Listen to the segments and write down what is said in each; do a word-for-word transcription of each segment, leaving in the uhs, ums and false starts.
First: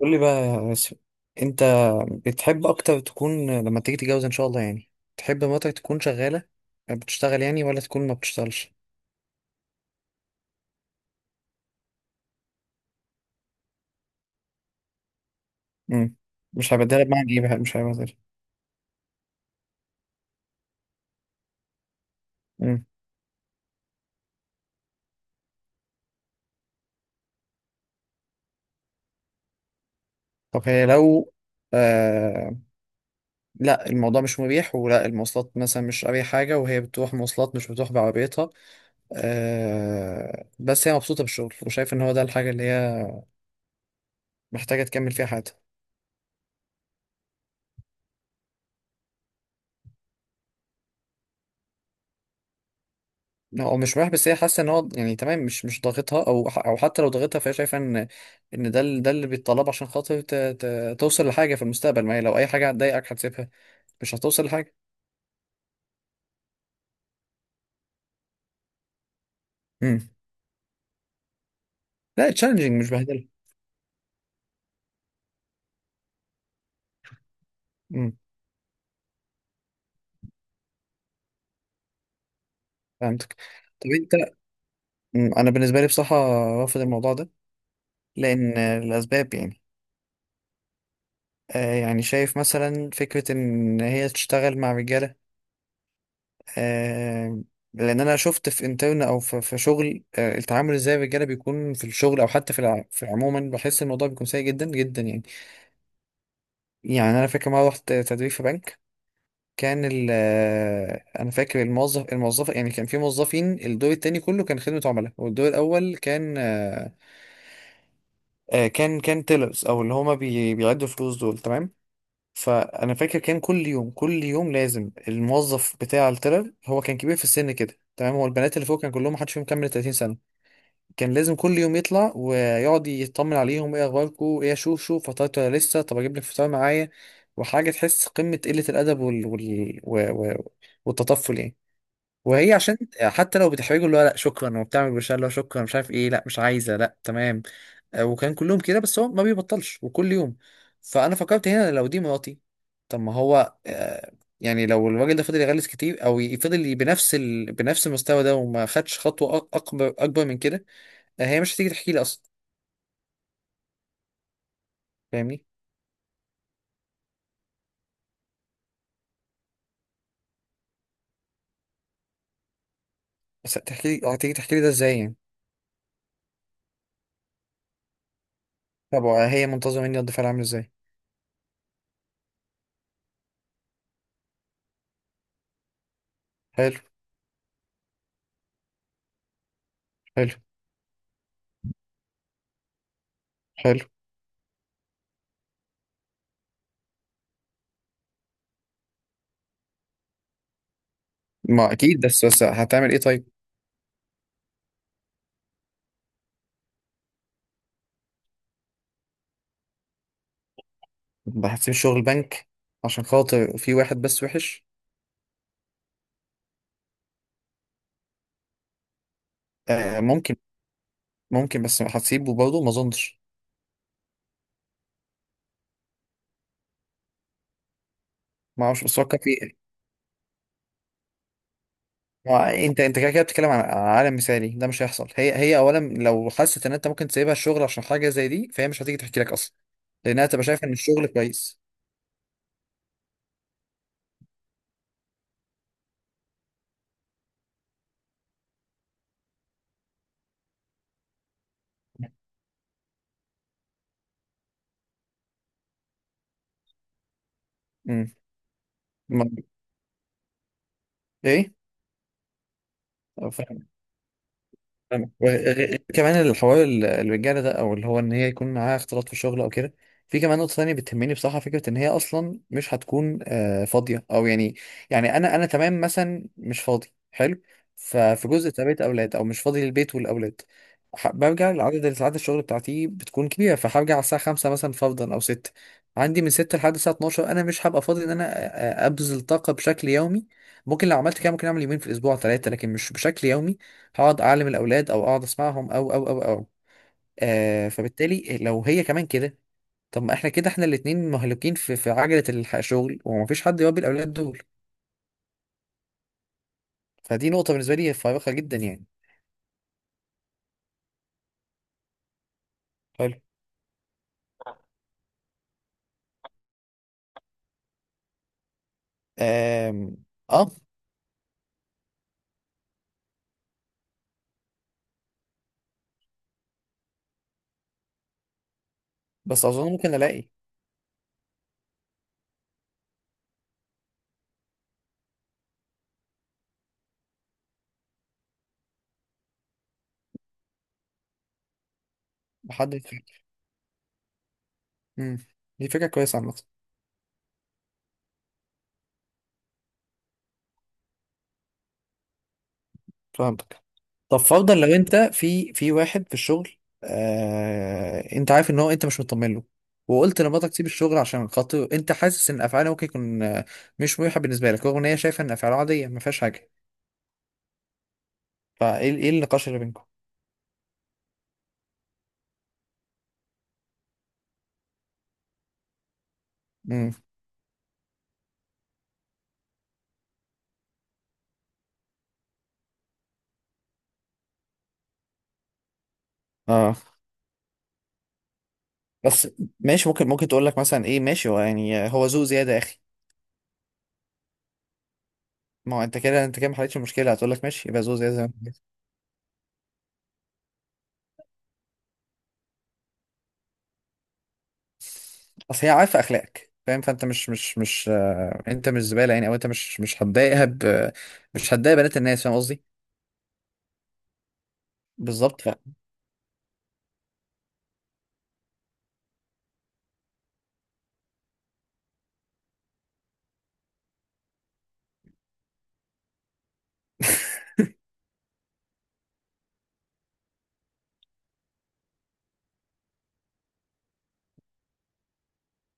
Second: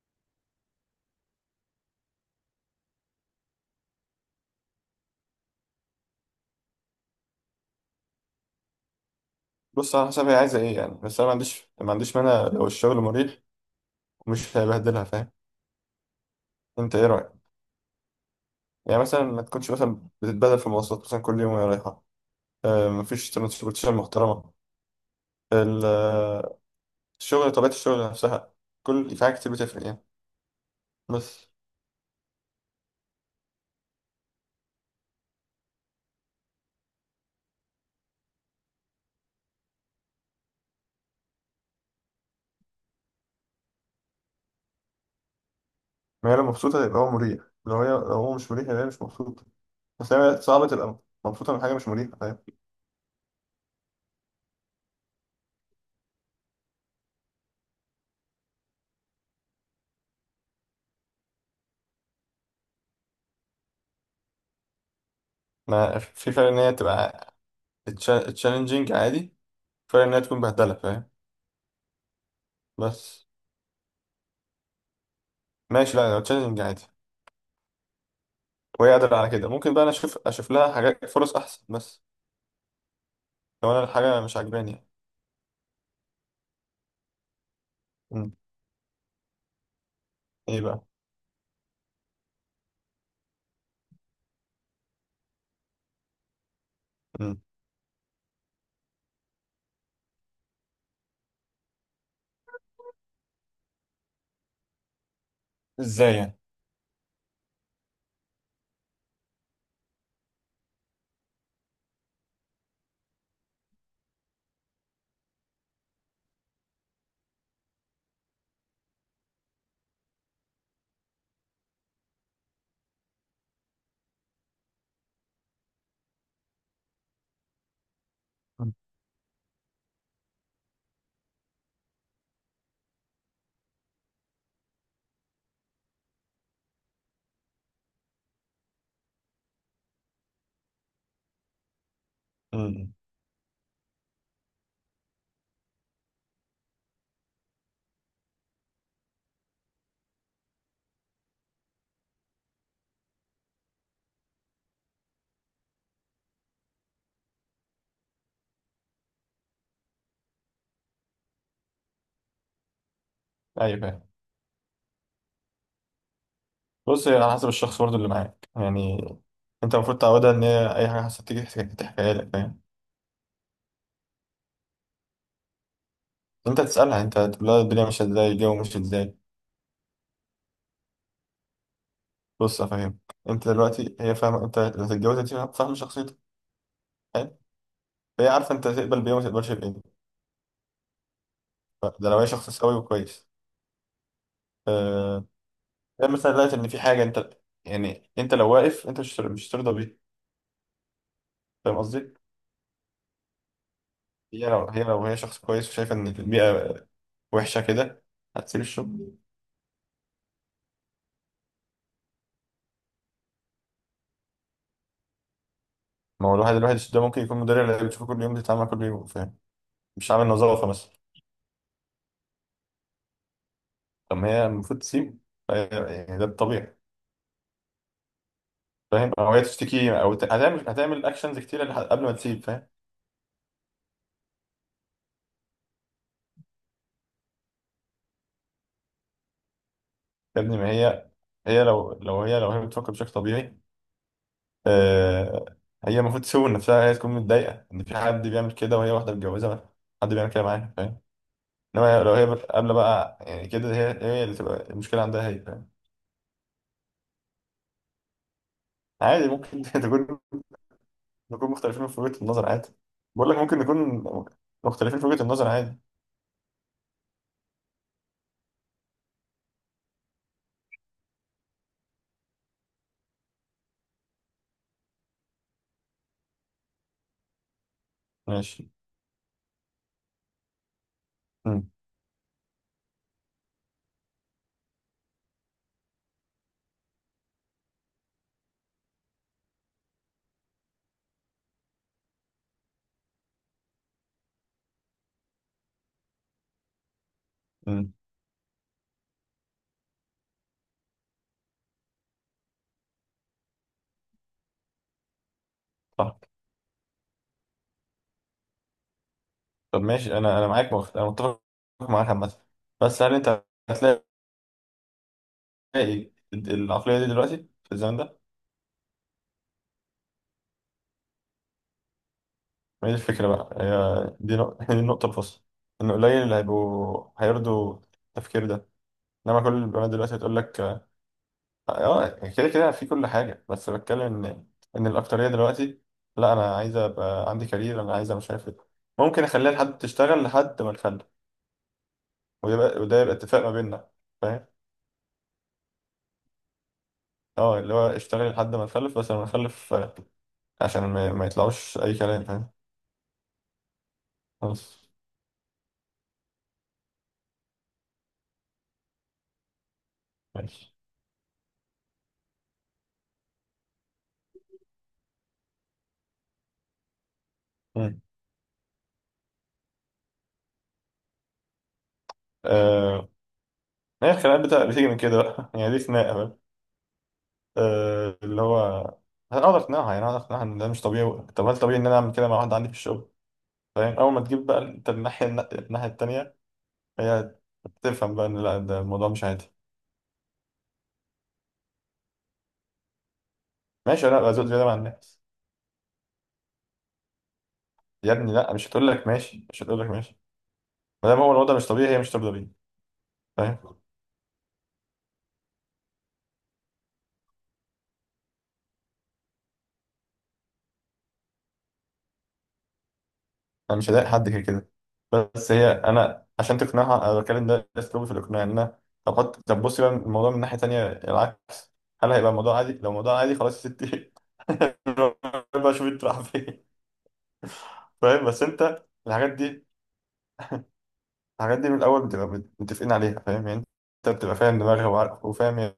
قول لي بقى يا ياسر، انت بتحب اكتر تكون لما تيجي تتجوز ان شاء الله يعني؟ تحب مراتك تكون شغاله بتشتغل يعني، ولا تكون ما بتشتغلش؟ بص، على حسب هي عايزه ايه يعني. بس انا ما عنديش ما عنديش مانع لو الشغل مريح ومش هيبهدلها، فاهم؟ امم مش انت هبدلها ايه رايك؟ بمعنى ايه بقى مش هبدلها؟ يعني مثلا ما تكونش مثلا بتتبهدل في المواصلات مثلا كل يوم وهي رايحه. امم آه، مفيش ترانسبورتيشن محترمه. ال- آه، الشغل، طبيعه الشغل نفسها، كل في حاجات كتير بتفرق يعني. طب هي لو بس آه. لا، الموضوع مش مريح، ولا المواصلات مثلا، مش أي حاجه وهي بتروح مواصلات مش بتروح بعربيتها. آه، بس هي مبسوطه بالشغل وشايف ان هو ده الحاجه اللي هي محتاجه تكمل فيها حياتها. ما هي لو مبسوطه يبقى هو مريح. لو هي لو هو مش مريح يبقى هي مش مبسوطه. بس هي صعبه تبقى مبسوطه من حاجه مش مريحه، فاهم؟ لا، هو مش مريح بس هي حاسه ان هو يعني تمام، مش مش ضاغطها، او ح- او حتى لو ضاغطها فهي شايفه ان ان ده ال- ده اللي بيتطلب عشان خاطر ت... ت... توصل لحاجه في المستقبل. ما هي لو اي حاجه هتضايقك هتسيبها مش هتوصل لحاجه. ما في فرق ان هي تبقى تشالنجينج، عادي. فرق امم ان هي تكون بهدله، فاهم؟ لا، تشالنجينج مش بهدله. بس. ماشي، لا لو تشالنجينج عادي امم وهي قادرة على كده ممكن بقى أنا أشوف أشوف لها حاجات، فرص أحسن. بس فهمتك. لو أنا طب الحاجة انت؟ مش عاجباني يعني. مم، انا بالنسبه لي بصراحه رافض الموضوع ده. مم. لان الاسباب يعني، إيه بقى؟ آه يعني شايف مثلا فكره ان هي تشتغل مع رجاله. آه، مم. لان انا شفت في انترن او في في شغل، آه، التعامل ازاي الرجاله بيكون في الشغل، او حتى في الع- في عموما، بحس الموضوع بيكون سيء جدا جدا يعني. إزاي يعني؟ يعني انا فاكر مره رحت تدريب في بنك. كان ال آه، انا فاكر الموظف الموظفه يعني، كان في موظفين الدور التاني كله كان خدمه عملاء، والدور الاول كان آه، آه، كان كان تيلرز، او اللي هما بي- بيعدوا فلوس دول تمام. فانا فاكر كان كل يوم كل يوم لازم الموظف بتاع التلر، هو كان كبير في السن كده تمام، هو البنات اللي مم. فوق كان كلهم محدش فيهم كمل ثلاثين سنه. كان لازم كل يوم يطلع ويقعد يطمن عليهم، ايه اخباركم، ايه، شوف شوف فطرت ولا لسه، طب اجيب لك فطار معايا. وحاجه تحس قمه قله الادب وال... وال... و... و... والتطفل يعني. وهي عشان مم. حتى لو بتحرجه اللي هو لا شكرا، وبتعمل بشار اللي هو شكرا مش عارف ايه، لا مش عايزه لا تمام. آه، وكان كلهم كده بس هو ما بيبطلش وكل يوم. فانا فكرت هنا لو دي مراتي، طب ما هو آه، يعني لو الراجل ده فضل يغلس كتير او يفضل ي- بنفس ال... بنفس المستوى ده وما خدش خطوه أك- اكبر اكبر من كده، آه، هي مش هتيجي تحكي لي اصلا. أيوه فاهم. فاهمني؟ بص، هي على حسب الشخص برضه اللي معاك يعني. أنت المفروض تعودها إن هي أي حاجة حصلت تيجي تحكي- تحكيها لك، فاهم؟ بس هتحكي لي؟ هتيجي تحكي لي ده ازاي يعني؟ أنت تسألها، أنت تقول لها الدنيا ماشية إزاي، الجو ماشي طب إزاي. آه، هي منتظره مني رد فعل عامل ازاي؟ بص أفهم، أنت دلوقتي هي فاهمة أنت اللي هتتجوزها، دي فاهمة فاهمة شخصيتك، حلو. فاهم؟ فهي عارفة أنت تقبل بإيه وما تقبلش بإيه. حلو. ده لو هي شخص سوي وكويس. حلو. آه، ده مثلا دلوقتي ان في حاجه انت، يعني انت لو واقف انت مش مش ترضى بيها. ما فاهم اكيد، قصدي؟ بس بس هتعمل ايه طيب؟ هي لو هي لو هي شخص كويس وشايفه ان البيئه وحشه كده هتسيب الشغل. هتسيب الشغل بنك عشان خاطر في واحد بس وحش؟ ما هو الواحد الواحد ده ممكن يكون مدير اللي بتشوفه كل يوم، بتتعامل كل يوم، فاهم؟ آه مش عامل ممكن. نظافه مثلا. ممكن، بس هتسيبه برضه؟ ما اظنش. طب ما هي المفروض تسيب. فهي- يعني ده الطبيعي. ما اعرفش بس فاهم؟ فكر او هي في. تشتكي او ت- هتعمل هتعمل اكشنز كتير لح- قبل ما تسيب، ما- فاهم؟ انت انت كده كده بتتكلم عن عن عالم مثالي، ده مش هيحصل. هي هي اولا لو حست ان انت ممكن تسيبها الشغل عشان حاجه زي دي فهي مش هتيجي تحكي لك اصلا. لانها يا تبقى ابني شايفه ما ان الشغل هي، كويس. هي لو لو هي لو هي بتفكر بشكل طبيعي، آه، هي المفروض تسوي نفسها، هي تكون متضايقة إن في حد بيعمل كده وهي واحدة متجوزة بقى. حد بيعمل كده معاها، فاهم؟ إنما لو هي بت- قابلة بقى يعني كده، هي هي اللي تبقى المشكلة عندها هي، فاهم؟ امم عادي ما- ممكن تكون، نكون ايه، مختلفين في وجهة النظر، عادي. بقول لك ممكن نكون مختلفين في فاهمك. وجهة النظر، وغ- غ- عادي. كمان الحوار ال- الرجاله ده، او اللي هو ان هي يكون معاها اختلاط في الشغل او كده. في كمان نقطه ثانيه بتهمني بصراحه، فكره ان هي اصلا مش هتكون آه، فاضيه او يعني. يعني انا انا تمام مثلا مش فاضي. حلو. ففي جزء ماشي. تربيه اولاد، او مش فاضي للبيت والاولاد. ح- برجع امم لعدد ساعات الشغل بتاعتي بتكون كبيره، فهرجع على الساعه خمسه مثلا فرضا او سته. عندي من سته لحد الساعه اتناشر انا مش هبقى فاضي ان انا آه، آه، ابذل طاقه بشكل يومي. ممكن لو عملت كده، ممكن اعمل يومين في الاسبوع ثلاثه، لكن مش بشكل يومي هقعد اعلم الاولاد او اقعد اسمعهم او او او او. آه، امم فبالتالي لو هي كمان كده، طب ما احنا كده احنا الاتنين مهلوكين في في عجلة الح- الشغل، ومفيش حد يربي الاولاد دول. صح. فدي نقطة بالنسبة لي فارقة جدا يعني. طب ماشي، أنا أنا معاك، مخ... أنا متفق معاك عامة. بس هل حلو. أنت هتلاقي العقلية دي دلوقتي، في الزمن ده؟ آم، اه، ما هي دي الفكرة بقى، هي دي نق... دي النقطة الفاصلة. إن قليل اللي هيبقوا هيرضوا التفكير ده. إنما بس كل اظن البنات ممكن دلوقتي الاقي هتقول لك، آه، كده كده، في كل حاجة. بس بتكلم إن إن الأكترية دلوقتي، لا أنا عايزة أبقى عندي كارير، أنا عايزة مش عارف إيه. ممكن أخليها لحد تشتغل لحد ما نخلف، حد ويبقى وده يبقى يفكر. اتفاق ما بيننا، فاهم؟ امم دي فكرة كويسة عامة. اه، اللي هو اشتغل لحد ما نخلف، بس لما نخلف آه، عشان ما, ما يطلعوش أي كلام، فاهم؟ فهمتك. طب فرضا لو خلاص. انت في في واحد في الشغل، آه انت عارف ان هو انت مش مطمن له، وقلت لمراتك تسيب ماشي. الشغل عشان خاطر انت حاسس ان افعاله ممكن يكون آه، مش مريحه بالنسبه لك، رغم ان هي شايفه ان افعاله عاديه ما فيهاش حاجه، مم. فايه ايه النقاش اللي بينكم؟ آه، هي الخناقات بتاع- بتيجي من كده بقى يعني، دي خناقة. امم آه، اللي هو، هقدر اقنعها يعني، هقدر اقنعها ان ده مش طبيعي. طب هل طبيعي ان انا اعمل كده مع واحد عندي في الشغل؟ فاهم؟ اول ما تجيب بقى انت الناحيه، الناحيه التانيه، اه. هي تفهم بقى ان لا، ده الموضوع مش بس عادي. ماشي، ممكن ممكن تقول لك مثلا ايه، ماشي هو يعني هو ذوق زياده يا اخي. ماشي، انا ابقى زود زياده مع الناس. ما هو انت كده انت كده ما حلتش المشكله، هتقول لك ماشي يبقى ذوق يا زياده. ابني لا، مش هتقول لك ماشي، مش هتقول لك ماشي. ما دام هو الوضع مش طبيعي، هي مش طبيعي بيه، فاهم؟ اصل هي عارفه اخلاقك فاهم، فانت مش مش مش آه، انت مش زباله يعني، او انت مش مش هتضايقها ب... مش هتضايق بنات الناس، فاهم قصدي. انا مش هضايق حد كده كده. بالظبط ف... بس هي، انا عشان تقنعها انا بتكلم، ده ده اسلوبي في الاقناع، ان انا، طب حط، طب بصي بقى الموضوع من ناحيه تانيه، العكس. هل هيبقى الموضوع عادي؟ لو الموضوع عادي خلاص يا ستي بقى شوف انت رايح فين. فاهم؟ بس انت الحاجات دي، الحاجات دي من الاول بتبقى بت- متفقين عليها، فاهم يعني؟ انت بتبقى فاهم دماغها وعارف وفاهم هي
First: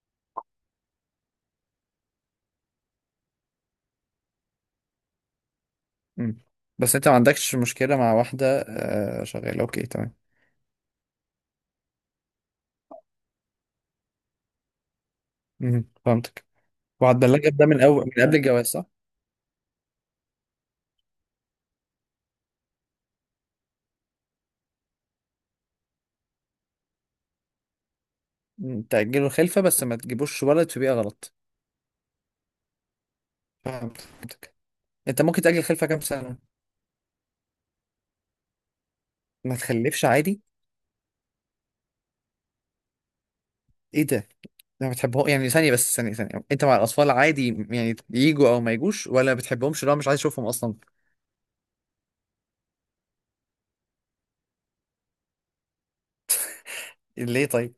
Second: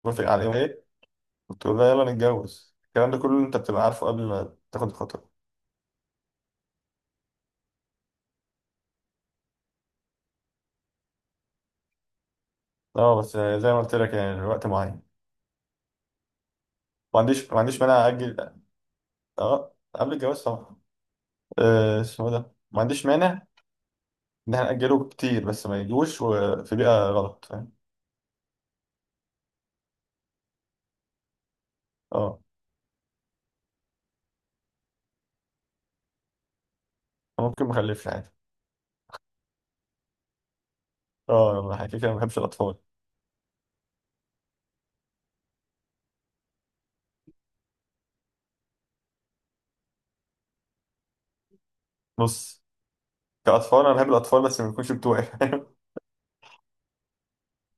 بتوافق على ايه وايه، وتقول لها يلا نتجوز. الكلام ده كله انت بتبقى عارفه قبل ما تاخد الخطوه. مم. بس انت ما عندكش مشكله مع واحده آه، شغاله اوكي تمام. اه بس زي ما قلت لك، يعني الوقت معين. مم. فهمتك. ما وهتبلغك عنديش ما ده من عنديش اول مانع من قبل اجل. الجواز صح؟ اه قبل الجواز طبعا. آه، اسمه ايه ده، ما عنديش مانع ان احنا ناجله كتير، بس ما يجوش وفي بيئه غلط، فاهم؟ مم. تاجلوا الخلفه بس ما تجيبوش ولد في بيئه غلط. اه، فهمتك. انت ممكن تاجل الخلفه كام سنه؟ ممكن ما اخلفش عادي. ما تخلفش عادي؟ اه، يلا، كده كده ما بحبش الاطفال. ايه ده؟ لا بتحبهم يعني؟ ثانية، بس ثانية ثانية، انت مع الأطفال عادي يعني يجوا أو ما يجوش، ولا بتحبهمش لو مش عايز أشوفهم أصلا؟ بص، كأطفال أنا بحب الأطفال بس ما يكونش بتوعي، فاهم؟ ليه طيب؟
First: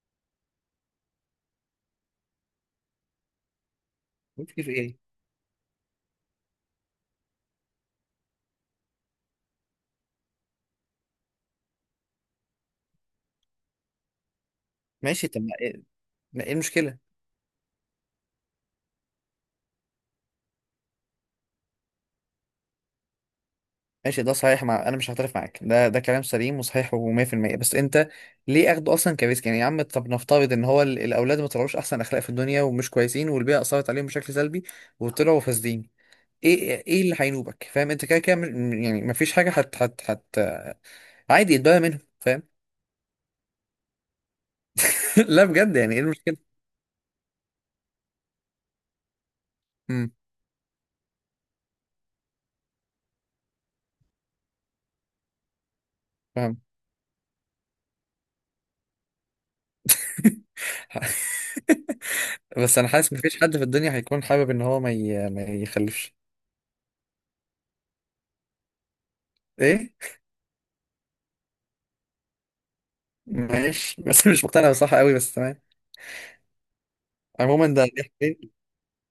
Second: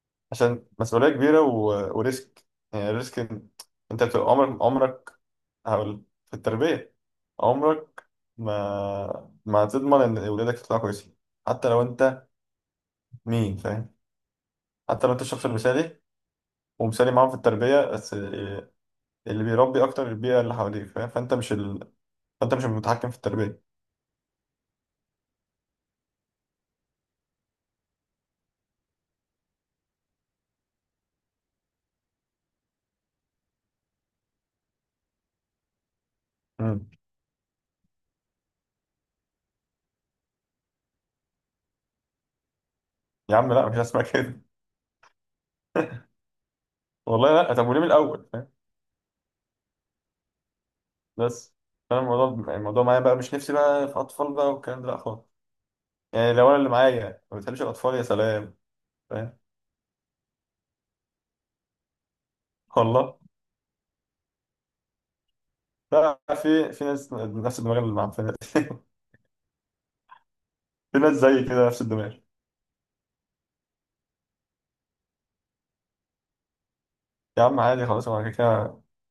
عشان مسؤولية كبيرة و... وريسك. يعني الريسك إن- أنت بتبقى ممكن، عمرك، في إيه؟ عمرك، هقول، في التربية، عمرك ما ما هتضمن إن ولادك يطلعوا كويسين. حتى لو أنت، مين، فاهم؟ حتى لو أنت ماشي، طب الشخص ما إيه، المثالي ما إيه المشكلة؟ ومثالي معاهم في التربية، بس اللي بيربي أكتر البيئة اللي حواليك، فاهم؟ فأنت مش ال... فأنت مش المتحكم في التربية. ماشي ده صحيح، مع أنا مش هعترف معاك، ده ده كلام سليم وصحيح و100%، بس أنت ليه أخده أصلا كريسك يعني يا عم؟ طب نفترض إن هو ال- الأولاد ما طلعوش أحسن أخلاق في الدنيا ومش كويسين والبيئة أثرت عليهم بشكل سلبي وطلعوا فاسدين، إيه مم. إيه اللي هينوبك؟ فاهم أنت كده كده م- يعني ما فيش حاجة هت هت هت عادي يتبرى منهم، فاهم؟ يا عم لا، مش هسمع كده. لا بجد، يعني إيه المشكلة؟ والله لا، طب وليه من الأول، فاهم؟ امم بس انا، الموضوع، الموضوع معايا بقى مش نفسي بقى في اطفال بقى والكلام ده، لا خالص. يعني لو انا اللي معايا ما بتحبش الاطفال، يا سلام، فاهم؟ بس انا حاسس والله مفيش حد في الدنيا هيكون حابب ان هو ما ي... ما يخلفش. لا، في في ناس نفس الدماغ اللي مع، في ناس ايه؟ في ناس زي كده نفس الدماغ. ماشي بس مش مقتنع بصح قوي، بس تمام. يا عم عموما ده عادي دي خلاص، انا كده كده. حقيقة.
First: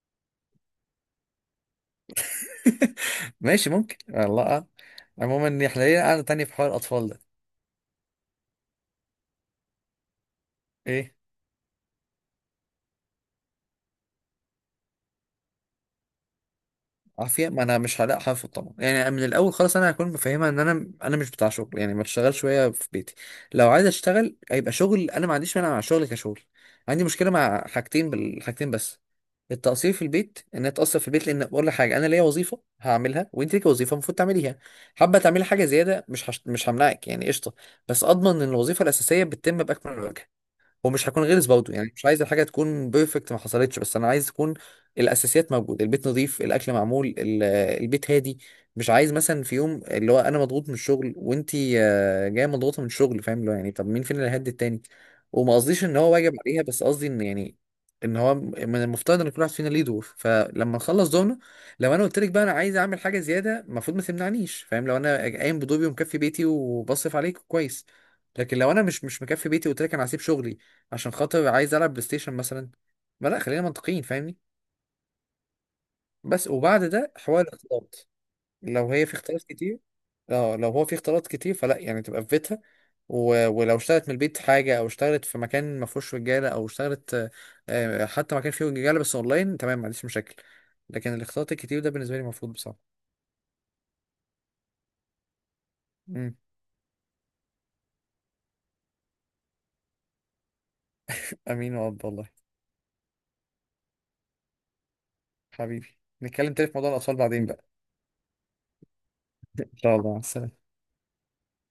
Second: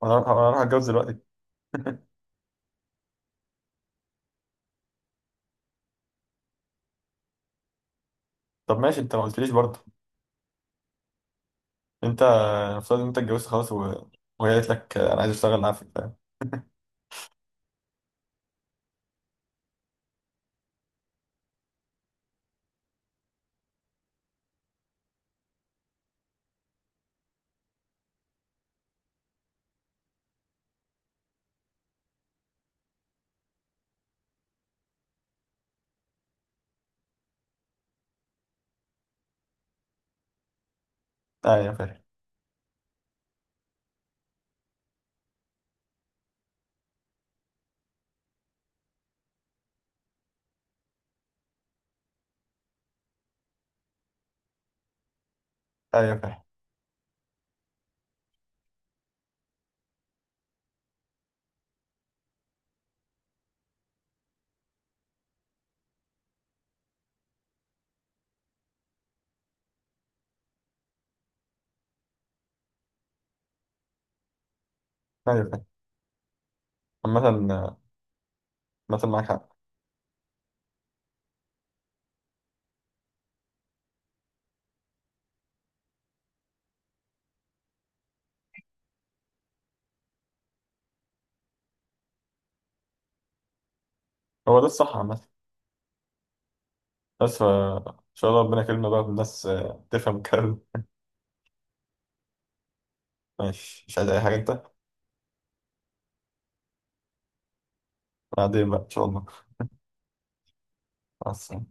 انا هروح أنا هروح اتجوز دلوقتي. ماشي ممكن والله، آه. عموما دي حلقية قاعدة تانية في حوار الأطفال ده. طب ماشي انت ما قلتليش برضه. ايه؟ انت افترض ان انت اتجوزت خلاص و... وهي قالت لك انا عايز اشتغل معاك، فاهم؟ عافية. ما انا مش هلاقي حافظ طبعا يعني. من الاول خالص انا هكون مفهمها ان انا انا مش بتاع شغل يعني، ما تشتغل شوية في بيتي. لو عايز اشتغل هيبقى شغل، انا ما عنديش مانع مع الشغل كشغل. عندي مشكلة مع حاجتين، بالحاجتين بس. التقصير في البيت، ان اتقصر في البيت، لان بقول لك حاجه، انا ليا وظيفه هعملها وانت ليكي وظيفه المفروض تعمليها. حابه تعملي حاجه زياده مش هش... مش همنعك يعني قشطه. بس اضمن ان الوظيفه الاساسيه بتتم باكمل وجه. ومش هكون غلس برضه ايوه يعني، فاهم. مش عايز الحاجه تكون بيرفكت، ما حصلتش، بس انا عايز تكون الاساسيات موجوده، البيت نظيف، الاكل معمول، ال- البيت هادي. مش عايز مثلا في يوم اللي هو انا مضغوط من الشغل، وانتي آه، جايه مضغوطه من الشغل، فاهم اللي هو يعني طب مين فينا اللي هيهدي التاني؟ وما قصديش ان هو ايوه واجب فاهم. عليها، بس قصدي ان يعني ان هو من المفترض ان كل واحد فينا ليه دور، فلما نخلص دورنا، لو انا قلت لك بقى انا عايز اعمل حاجه زياده المفروض ما تمنعنيش، فاهم؟ لو انا قايم بدوري ومكفي بيتي وبصرف عليك كويس. لكن لو انا مش مش مكفي بيتي وقلت لك انا هسيب شغلي عشان خاطر عايز العب بلاي ستيشن مثلا، ما لا خلينا منطقيين فاهمني. ايوه فاهم. بس وبعد ده عامة. حوار الاختلاط. لو عامة هي في معاك اختلاط حق. كتير، اه لو هو في اختلاط كتير فلا يعني، تبقى في بيتها. و... ولو اشتغلت من البيت حاجة، أو اشتغلت في مكان ما فيهوش رجالة، أو اشتغلت آه، آه، حتى مكان فيه رجالة بس أونلاين، تمام، ما عنديش مشاكل. لكن الاختلاط الكتير ده بالنسبة لي مرفوض بصراحة. هو ده الصح عامة. مم. بس ف- ان شاء الله ربنا يكرمنا بقى بالناس، آه، تفهم الكلام ده. أمين وأب والله. ماشي، مش عايز اي حاجه انت. حبيبي، نتكلم تاني في موضوع الأطفال بعدين بقى. بعدين بقى ان شاء الله. إن شاء الله، مع السلامة. مع السلامه.